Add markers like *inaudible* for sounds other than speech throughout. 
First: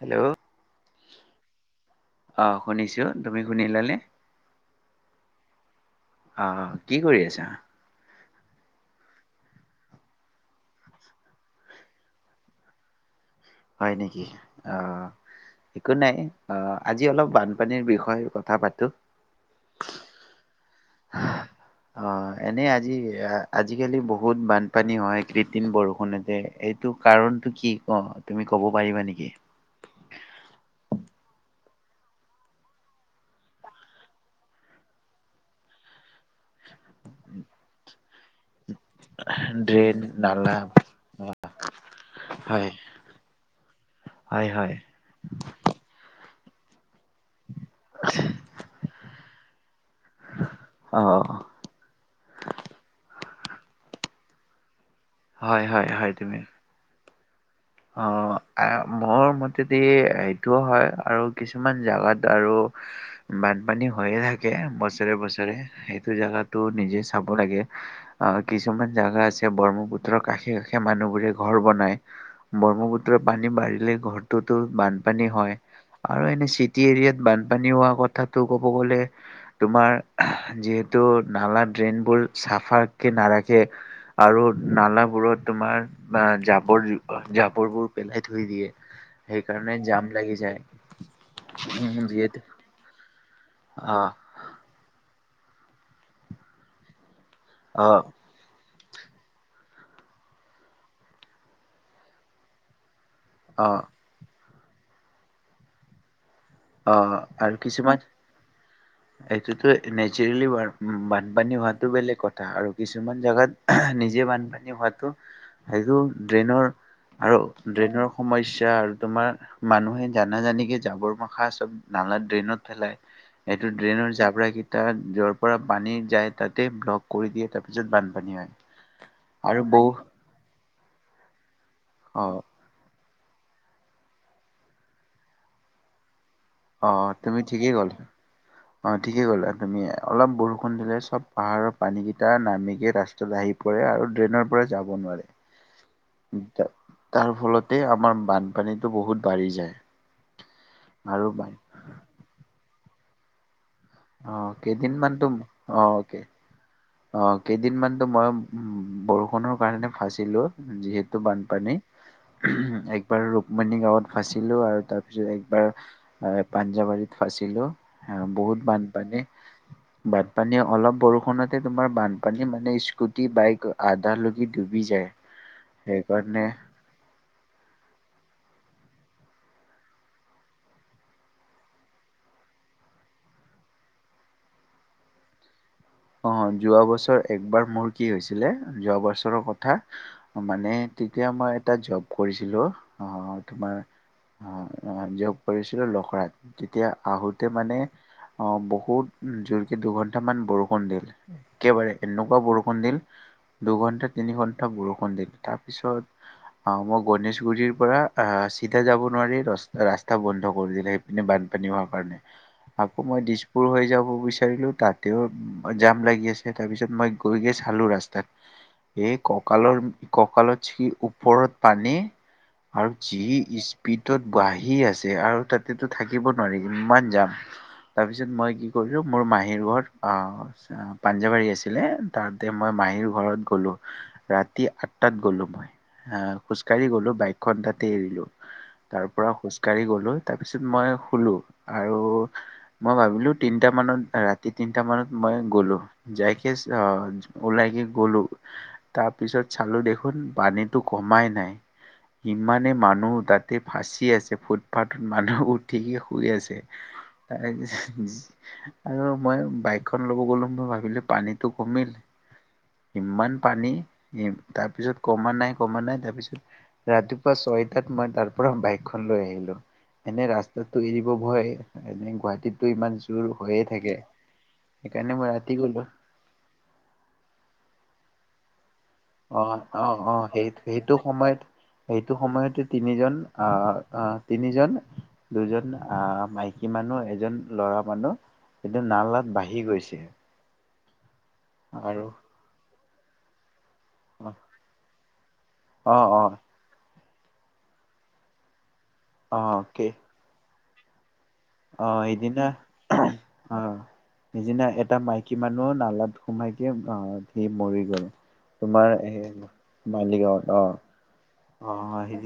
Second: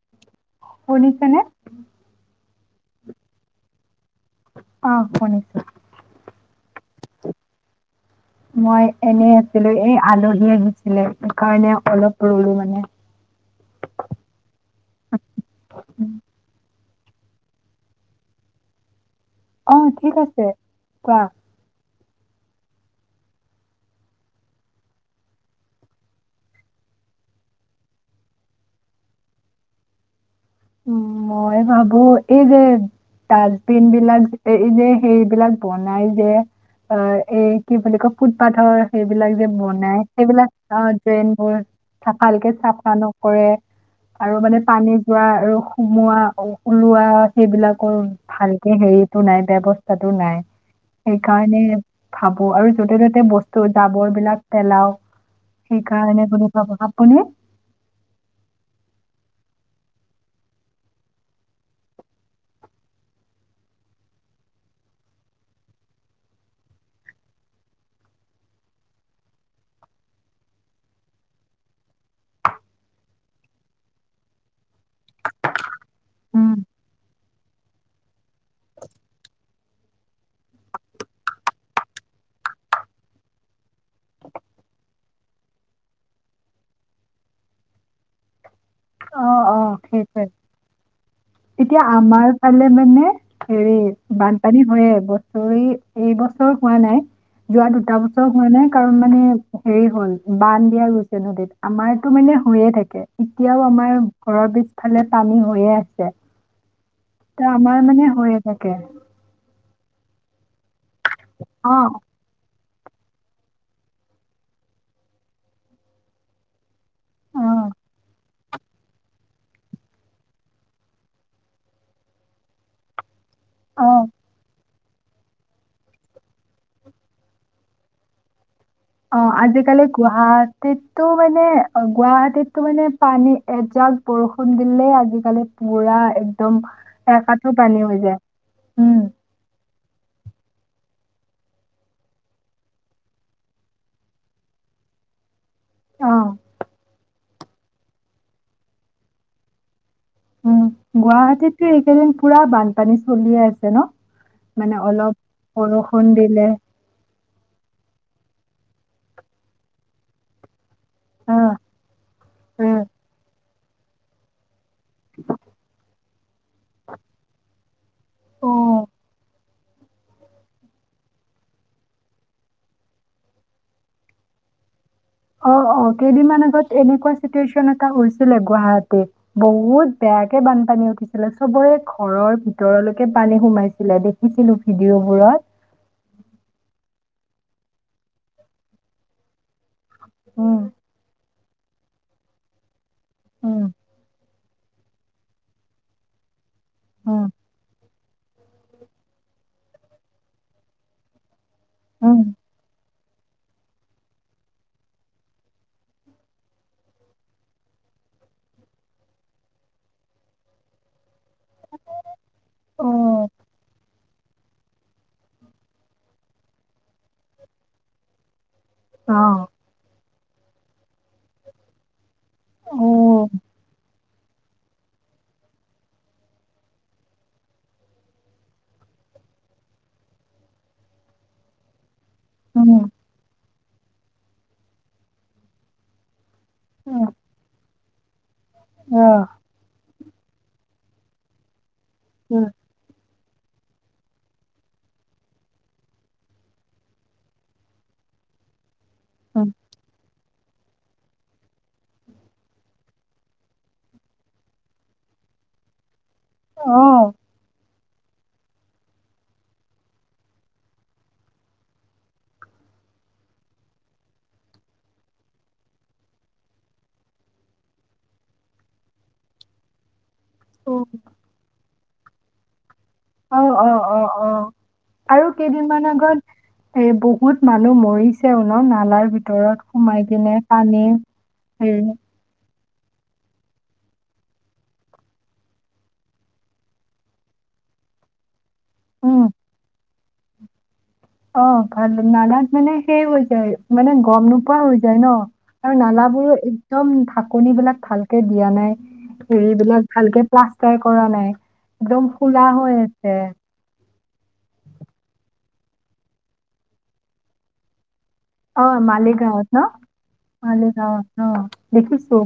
Hello শুনিছেনে? অ শুনিছোঁ। তুমি শুনিলানে? অ' শুনিছোঁ। অ'হ কি কৰি আছা? মই এনেই আছিলোঁ। এই আলহী আহিছিলে, সেইকাৰণে অলপ ৰলোঁ মানে। হয় নেকি অ' একো নাই, অ'হ আজি অলপ বানপানীৰ বিষয়ে কথা পাতোঁ। অ' ঠিক আছে। কোৱা। আহ এনে আজি, আজিকালি বহুত বানপানী হয়, কৃত্ৰিম বৰষুণ হৈছে, এইটো কাৰণটো কি ক? তুমি ক'ব পাৰিবা নেকি? উ! মই ভাবোঁ, এই যে ডাষ্টবিন বিলাক, যে, এই যে সেইবলাক বনাই যে অ এই কি বুলি কয়, ফুটপাথৰ সেইবিলাক যে ড্ৰেইন বনাই, সেইবিলাক নালা আহ ড্ৰেইনবোৰ চ' ভালকে হয় চাফা নকৰে আৰু হয় মানে হয় পানী যোৱা মোৱা *unintelligible* সেইবিলাকৰ ভালকে হেৰিতটো নাই অ ব্য ত' জাবৰ বিলাক পেলাও হয় সেইকাৰণে বুলি *unintelligible* কোনে? অহ অহ মোৰ মতেদি সেইটোও হয়, আৰু কিছুমান জাগাত আৰু বানপানী হৈয়ে থাকে বছৰে বছৰে। সেইটো জাগাতো নিজে চাব লাগে। আহ কিছুমান জাগা আছে ব্ৰহ্মপুত্ৰৰ কাষে কাষে মানুহবোৰে ঘৰ বনায় ব্ৰহ্মপুত্ৰ পানী বাঢ়িলে ঘৰটোতো বানপানী হয় আৰু এনে উম, চিটি এৰিয়াত বানপানী পানী হোৱা কথাটো ক'ব গলে তোমাৰ যিহেতু নালা ড্ৰেইনবোৰ চাফাকাকে নাৰাখে আৰু নালাবোৰত তোমাৰ বা জাবৰ জাবৰ বোৰ পেলাই থৈ দিয়ে অ অ সেইকাৰণে জাম সেইটোৱে লাগি যায়, এতিয়া আমাৰ যিহেতু ফালে মানে হেৰি অ বানপানী হয়ে, বস্ত এইবছৰ হোৱা নাই। যোৱা অ দুটা বছৰ হোৱা নাই কাৰণ মানে হেৰি হ'ল বান্ধ দিয়া গৈছে নদীত। আমাৰতো মানে হৈয়ে থাকে। এতিয়াও অ আমাৰ ঘৰৰ পিছফালে পানী হৈয়ে আছে। অ ত আৰু আমাৰ কিছুমান মানে হৈয়ে থাকে এইটোতো নেচুৰেলি বাৰ উ বানপানী অ হোৱাটো বেলেগ কথা আৰু কিছুমান জেগাত নিজে বানপানী হোৱাটো সেইটো ড্ৰেইনৰ আৰু অ ড্ৰেইনৰ সমস্যা আৰু তোমাৰ মানুহে জানাজানিকে যাবৰ মা খা চব নানা ড্ৰেইনত পেলাই। এইটো অ ড্ৰেইনৰ জাপৰা কেই তাত যৰ পৰা পানী যায়। তাতে ব্লক কৰি দিয়ে তাৰ পিছত বানপানী হয়। অ আৰু আজিকালি বহু গুৱাহাটীতো মানে। অ অ', গুৱাহাটীততো মানে পানী এজাক বৰষুণ দিলে আজিকালি পুৰা অ, তুমি একাঠো ঠিকেই পানী ক'ল, হৈ যায়। অ উম, ঠিকেই কলা তুমি। অলপ বৰষুণ দিলে চব পাহাৰৰ পানীকেইটা নামি কে ৰাস্তাত আহি পৰে আৰু ড্ৰেইনৰ পৰা যাব নোৱাৰে। অ', তাৰ ফলতে আমাৰ বানপানীটো বহুত বাঢ়ি যায়। উম আৰু বান গুৱাহাটীততো এইকেইদিন পুৰা বান পানী চলিয়ে আছে ন? অ মানে অলপ কেইদিনমানতো অ বৰষুণ অকে দিলে অ কেইদিনমানতো মই উ বৰষুণৰ কাৰণে ফাঁচিলো। যিহেতু অ', বানপানী অ', একবাৰ মনি গাঁৱত ফাছিলো আৰু। তাৰ পিছত একবাৰ পাঞ্জাবাৰীত ফাঁচিলো। আহ বহুত অ', বানপানী। বানপানী অলপ বৰষুণত তে তোমাৰ বানপানী মানে স্কুটি, বাইক আধা লগি ডুবি যায়। অ অ সেইকাৰণে কেইদিনমান আগত এনেকুৱা চিটুৱেশচন এটা উছিলে গুৱাহাটীত। বহুত বেয়াকে বানপানী উঠিছিলে। চবৰে ঘৰৰ ভিতৰলৈকে পানী সোমাইছিলে, দেখিছিলো ভিডিঅ'বোৰত। অ যোৱা বছৰ একবাৰ মোৰ কি হৈছিলে। যোৱা বছৰৰ কথ থা উম, মানে তেতিয়া মই এটা জব কৰিছিলো। অ উম। তোমাৰ অ যব কৰিছিলো লখৰাত। তেতিয়া আহোতে মানে অ বহুত জোৰকে দুঘন্টামান বৰষুণ কণডিল। একেবাৰে এনেকুৱা বৰষুণ দিল। দুঘন্টা তিনি ঘন্টা বৰষুণ দিল। তাৰ পিছত আহ মই গনেশগুৰিৰ পৰা আহ চিধা যাব নোৱাৰিস ৰাস্তা বন্ধ কৰি দিলে। সেইপিনে বান কাৰণে আকৌ মই দিছপুৰ হৈ যাব বিচাৰো। বিচাৰিলো তাতেও। জাম লাগি আছে। তাৰ পিছত মই গৈ গৈ চালো ৰাস্তাত। এই কঁকালৰ। কঁকালচি ওপৰত পানী। আৰু যি স্পীড। ত'ত বহী আছে আৰু তাতেতো থাকিব নোৱাৰি ইমান যাম তাৰপিছত মই কি কৰিলোঁ মোৰ মাহীৰ ঘৰত অ পাঞ্জাৱাৰী আছিলে তাতে মই মাহীৰ ঘৰত গ'লোঁ ৰাতি আঠটাত গলো মই আহ খোজকাঢ়ি গলো বাইকখন তাত তাতে এৰিলো তাৰ পৰা খোজ কঢ়ি গলোঁ তাৰপিছত মই শলো আৰু মই ভাবিলো তিনিটা মানত ৰাতি তিনিটা মানত মই গ'লো যাইকে আহ ওলাই কে গলো তাৰপিছত চালো দেখোন পানী তো কমাই নাই ইমানে মানুহ তাতে ফাঁচি আছে ফুটপাথত মানুহ উঠি শুই আছে মানে আৰু মই বাইক লব গলো মই ভাবিলো পানীতটো কমিল ইমান পানী তাৰপিছত কমা নাই কমা নাই তাৰ পিছত ৰাতিপুৱা ছয়টাত মই তাৰ পৰা বাইকখন লৈ আহিলো এনে ৰাস্তাতটো এৰিব ভয় এনে গুৱাহাটীত ইমান জোৰ অ হৈয়ে অ থাকে অ অ সেইকাৰণে মই আৰু ৰাতি গ'লো কেইদিনমান আগত এ বহুত মানুহ মৰি পিছে শুনক না অ অ অ সেই সেইটো সময়ত হেৰি সেইটো সময়তে তিনিজন আহ তিনিজন দুজন আহ মাইকী মানুহ এজন ল'ৰা মানুহ কিন্তু উম নালাত বাঢ়ি গৈছে। অ ভাল আৰু নালাত মানে থিকেই কৈছে আৰু মানে গম নোপোৱা হৈ যায় ন আৰু অ অ নালাবোৰো একদম আপোনি বোলে ভালকে দিয়া অ নাই অ এইবিলাক ভালকে পোৱা কল কৰা নাই অ একদম খোলা সেদিনা হৈ আছে অ সেদিনা এটা মাইক কিমানো নালাত সোমাই মৰি গ'ল অ তোমাৰ এই মালিগাঁৱত ন মালিগাঁৱত অ মালিগাঁৱত অ দেখিছো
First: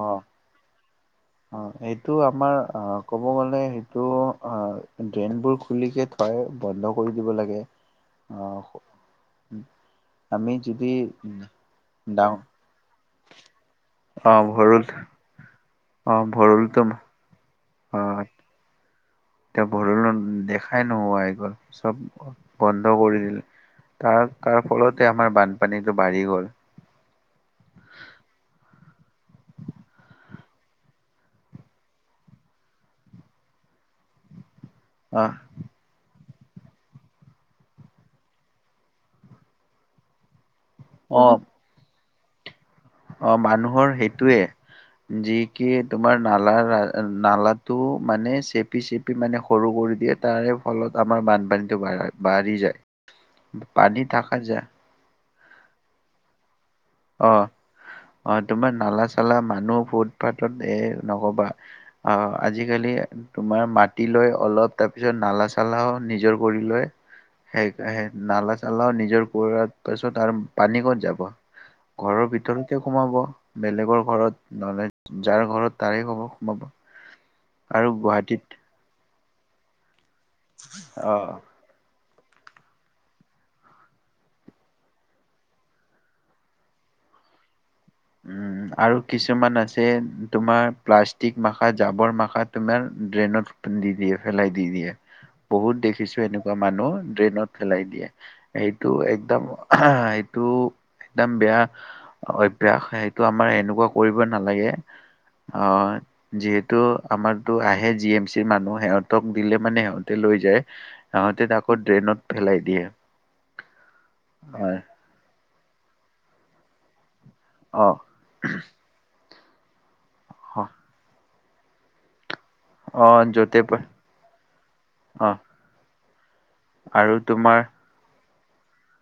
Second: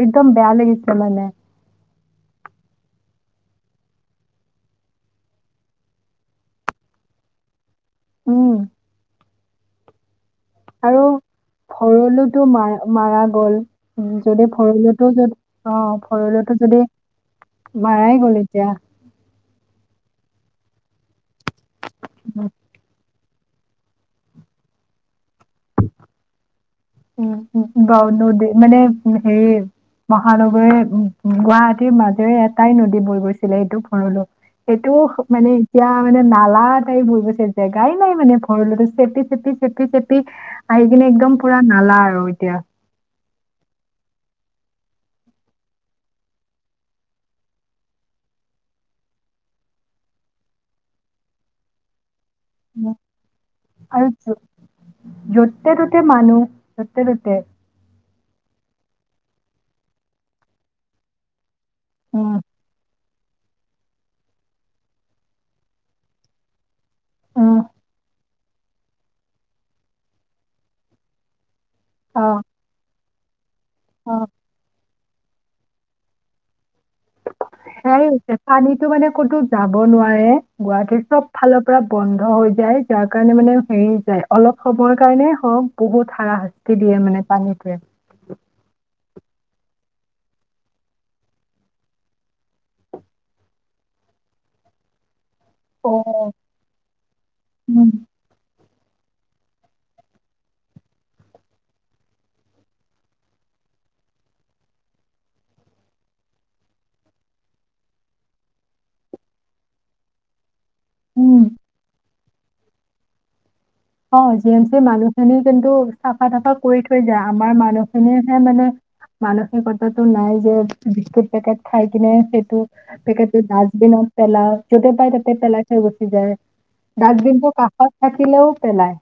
অ একদম বেয়া লাগিছে মানে অ এইটো আমাৰ অ ক'ব গ'লে সেইটো অ ড্ৰেইনবোৰ খুলি যে থয় বন্ধ কৰি দিব লাগে উম আহ ওম *inaudible* আৰু ভৰলোটো মাৰ মাৰা গ'ল অ যদি ভৰুল ভৰলোটো অ অ ভৰলো ভৰুলটো যদি মাৰাই গ'ল এতিয়া এয়া ভৰলো দেখাই নোহোৱাই চব উম, বন্ধ কৰি দিলে তাৰ তাৰ ফলতে আমাৰ বানপানীতটো বাঢ়ি গ'ল উ বা নদী মানে হেৰি মহানগৰ উ গুৱাহাটীৰ মাজেৰে এটাই নদী বৈ গৈছিলে এইটো ভৰলো এইটো আহ মানে এতিয়া মানে নালা তাই বছে জেগাই নাই মানে ভৰতো চেপি চেপি চেপি চেপি আহি কিনে অ একদম নালা আৰু এতিয়া অ মানুহৰ সেইটোয়ে যি কি তোমাৰ নালা নালাটো মানে চেপি চেপি মানে সৰু কৰি দিয়ে তাৰে ফলত আমাৰ বানপানীতটো বাঢ়া হয় বাঢ়ি উম, যায় পানী আৰু থাকাত যায় য'তে ত'তে মানুহ যতে অ ততে মানুহ অ তোমাৰ নালা চালা মানুহ ফুটপাথত এ নকবা অ অঁ আজিকালি তোমাৰ মাটি লৈ অলপ তাৰ পিছত নালা চালাও নিজৰ কৰি লৈ হেই হেই নালাত নালাও নিজৰ কাৰা পাছত আৰু পানী কত যাব ঘৰৰ ভিতৰতে সোমাব বেলেগৰ অঁ ঘৰত নহ'লে যাৰ ঘৰত তাৰে হ'ব, সোমাব। আৰু সেয়াই হৈছে গুৱাহাটীত পানীটো মানে ক'তো যাব নোৱা ৰে গুৱাহাটীৰ চব অ' ফালৰ পৰা বন্ধ হৈ যায় উম, আৰু *unintelligible* কিছুমান আছে তোমাৰ প্লাষ্টিক মাখা, জাবৰ মাখা তোমাৰ ড্ৰেইনত দি দিয়ে, পেলাই দি দিয়ে। বহুত দেখিছো অঁ এনেকুৱা মানুহ ড্ৰেইনত ফেলাই দিয়ে। এইটো একদম এইটো একদম বেয়া অ ভ্যাস সেইটো আমাৰ এনেকুৱা কৰিব নালাগে। অ যিহেতু আমাৰতো আহে জি এম চিৰ মানুহ সিহঁতক দিলে মানে সিহঁতে লৈ যায়। তাহতে তাকো ড্ৰেইনত পেলাই দিয়ে। অ জি এম হয় চিৰ মানুহখিনি কিন্তু চাফা তাফা কৰি থৈ যা আমাৰ মানুহ অ' খিনিহে মানে মানসিকতা টো নাই যে অ' বি পেকেট খাই কিনে টো অ পেকেটটো য'তে প ডাষ্টবিনত পেলা, যতে পায় তাতে অ' পেলাই থৈ গ- কি যায়। আৰু ডাষ্টবিনটো তোমাৰ কাষত থা- হিল্লোপ পেলায়',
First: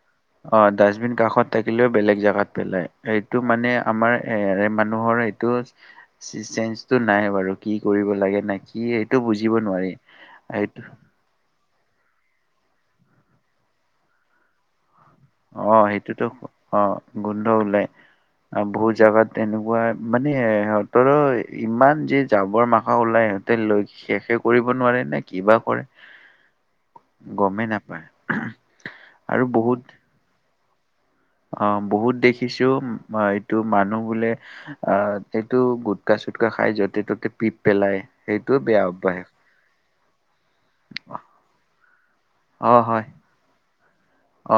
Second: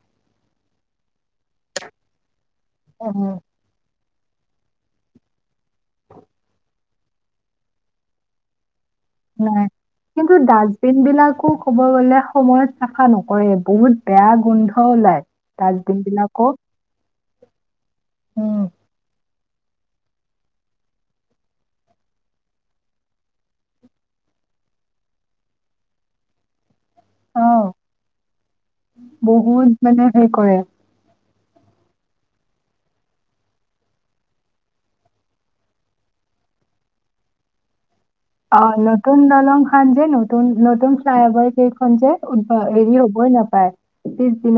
অ ডাষ্টবিন কাষত থাকিলেও বেলেগ জাগাত পেলায়, উম, এইটো মানে আমাৰ এ ইয়াৰে মানুহৰ এইটো', চি চেনচ্ সেইটো নাই বাৰু কি কৰিব লাগে নেক্সট্', কি সেইটো বুজিব নাই। নোৱাৰি কিন্তু এইটো ডাষ্টবিনবিলাকো ক'ব গলে সময়ত চাফা নকৰে বহুত বেয়া গোন্ধ ওলায়। অ সেইটোতো, ডাষ্টবিনবিলাকো। অ গোন্ধ ওলায়, উম। আহ বহুত জাগাত তেনেকুৱা মানে সিহঁতৰো ইমান যে জাবৰ মাখা ওলাই সিহঁতে লৈ শেষে কৰিব নোৱাৰে নে কিবা কৰে? গমেই অ', নাপায় আৰু বহুত মানে হেৰি কৰে', *inaudible* অ বহুত দেখিছো এইটো মানুহ বোলে অ এইটো গুটকা- চুটকা খাই য'তে ত'তে পিত পেলায়। অ', নতুন দলং খন', যে নত নতুন নতুন ফ্লাই অভাৰ কেইখন যে উ্ভ অ হেৰি হয় হবই নাপায়,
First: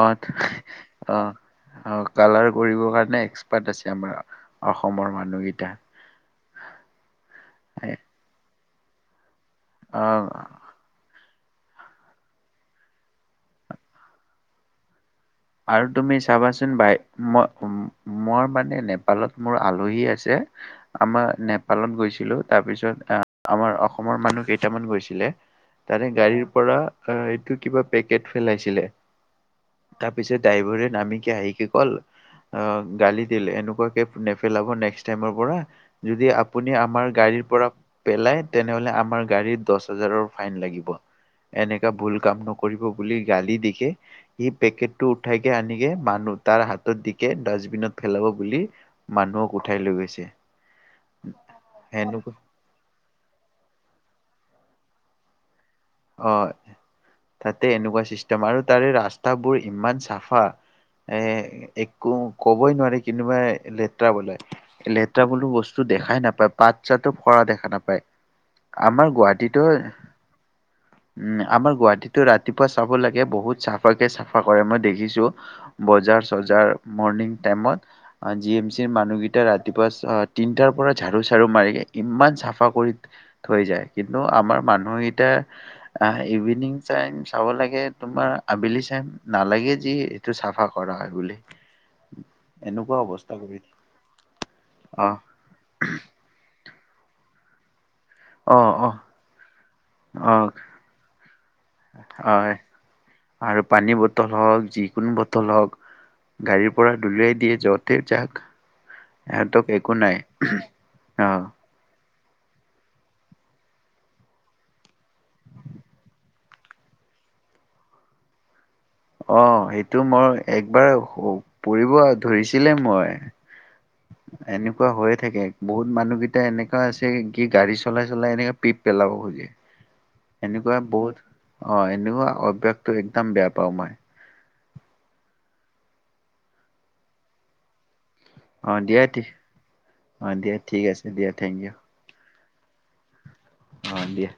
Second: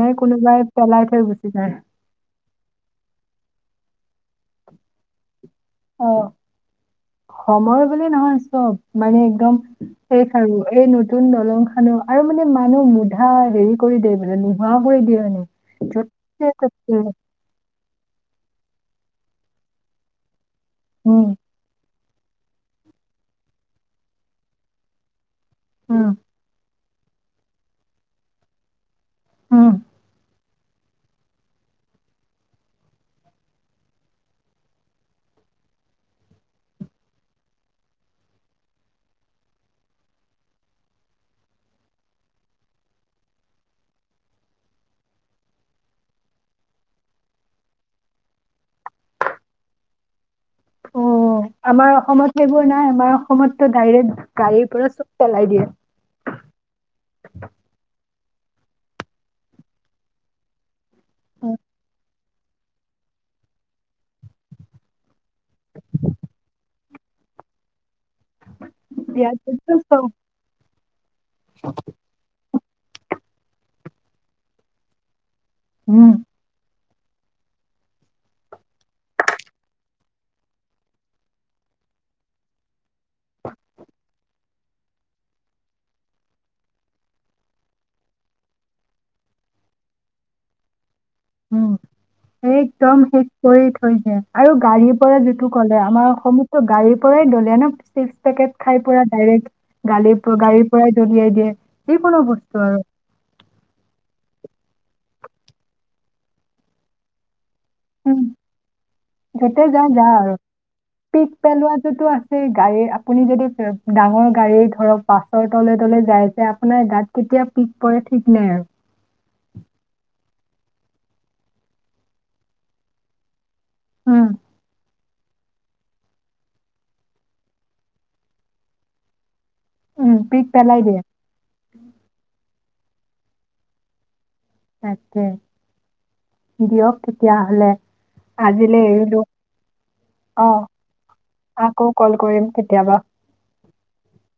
অ কোনোবাই পেলাই থৈ গুচি যায়। পাতে আছে আমাৰ অসমৰ মানুহকেই অহ। সময় এ, বুলি নহয়, চব মানে একদম সেই অ খাৰু, এই ন নতুন দলং খানো আৰু মানে মানুহ মুধা হেৰি কৰি দিয়ে বোলে নোহোৱা কৰি দিয়ে মানে। আৰু তুমি য'তে চাবাচোন বাই ত'তে ম মই মানে এ নেপালত মোৰ আলহী আছে আমাৰ উম নেপালত গৈছ ছিলো তাৰপিছত আহ আমাৰ অসমৰ মানুহ কেইটামান গৈছিলে তাৰে উম গাড়ীৰ পৰা অ এইটো কিবা পেকেট ফেলাইছিলে। হম। তাৰপিছে ড্ৰাইভাৰে নাম আহিকে কল, গালি দিলে এনেকুৱা কে নেপেলাব নেকষ্ট টাইৰ পৰা। যদি আপুনি আমাৰ গাড়ীৰ পৰা পেলাই তেনেহলে আমাৰ গাড়ী দছ হাজাৰৰ ফাইন লাগিব, এনেকা ভুল কাম নকৰিব বুলি গালি দি হে পেকেটটো উঠাইকে আনিকে মানুহ তাৰ হাতত দিকে ডাষ্টবিনত ফেলাব বুলি মানুহক উঠাই লৈ গৈছে। অ অ অ! আমাৰ সেনেকুৱা অসমত সেইবোৰ নাই আমাৰ অস অসমততো ডাইৰেক্ট গাড়ীৰ পৰা চব পেলাই দিয়ে। অ তাতে *unintelligible* তাৰে ৰাস্তাবোৰ ইমান চাফা এ একো কবই নোৱাৰি কোনোবা লেত্ৰা বোলে। লেত্ৰা বোলো বস্তু দেখাই নাপায় পাত চাতো সৰা দেখা নাপায়। আমাৰ গুৱাহাটীতো ইয়াততো চব উম আমাৰ গুৱাহাটীতো ৰা ৰাতিপুৱা চাব লাগে বহুত চাফাকে চাফা কৰে মই দেখিছোঁ উম বজাৰ চজাৰ মৰ্ণিং টাইমত আ জি এম চিৰ মানুহকেইটা ৰাতিপুৱা তিনটাৰ পৰা ঝাৰু চাৰু মাৰি ইমান চাফা কৰি থৈ যায় কিন্তু আমাৰ মানুহকেইটা আহ ইভিনিং টাইম চাব লাগে তোমাৰ আবেলি টাইম নালাগে যি এইটো চাফা কৰা হয় বুলি উম এনেকুৱা একদম শেষ অৱস্থা কৰি থৈ যায় আৰু গাড়ীৰ অ', পৰা যিটো ক'লে আমাৰ অসমতো গাড়ীৰ পৰাই দলিয়াই ন চিপচ পেকেট অ', খাই অ', পুৰা ডাইৰেক্ট গাল অ', গাড়ীৰ পৰাই দলিয়াই দিয়ে যি কোনো হয়। বস্তু আৰু আৰু পানী বটল হওক যিকোনো বটল হওঁক গাড়ীৰ পৰা দলিয়াই দিয়ে যতে উম, যাক য'তে সিহঁতক যা একো যা নাই আৰু। উমহ অহ গাড়ী আপুনি যদি ডাঙৰ গাড়ী ধৰক বাচৰ তলে তলে যাই যে আপোনাৰ গাত কেতিয়া পিক পৰে ঠিক নাই আৰু অ সেইটো মই একবাৰ পৰিব ধৰিছিলে মই উম, এনেকুৱা হৈয়ে থাকে বহুত মানুহকেইটা এনেকুৱা আছে কি গাড়ী চলাই চলাই এনেকে পিক পেলাব খোজে উম, পিক এনেকুৱা পেলাই দিয়ে। বহুত অ এনেকুৱা অভ্যাস টো একদম বেয়া পাওঁ মই তাকে দিয়ক তেতিয়াহলে অ', আজিলৈ দিয়া এৰিলো ঠিক অ দিয়া ঠিক আছে দিয়া থেংক ইউ আকৌ কল কৰিম কেতিয়াবা অ এ দিয়া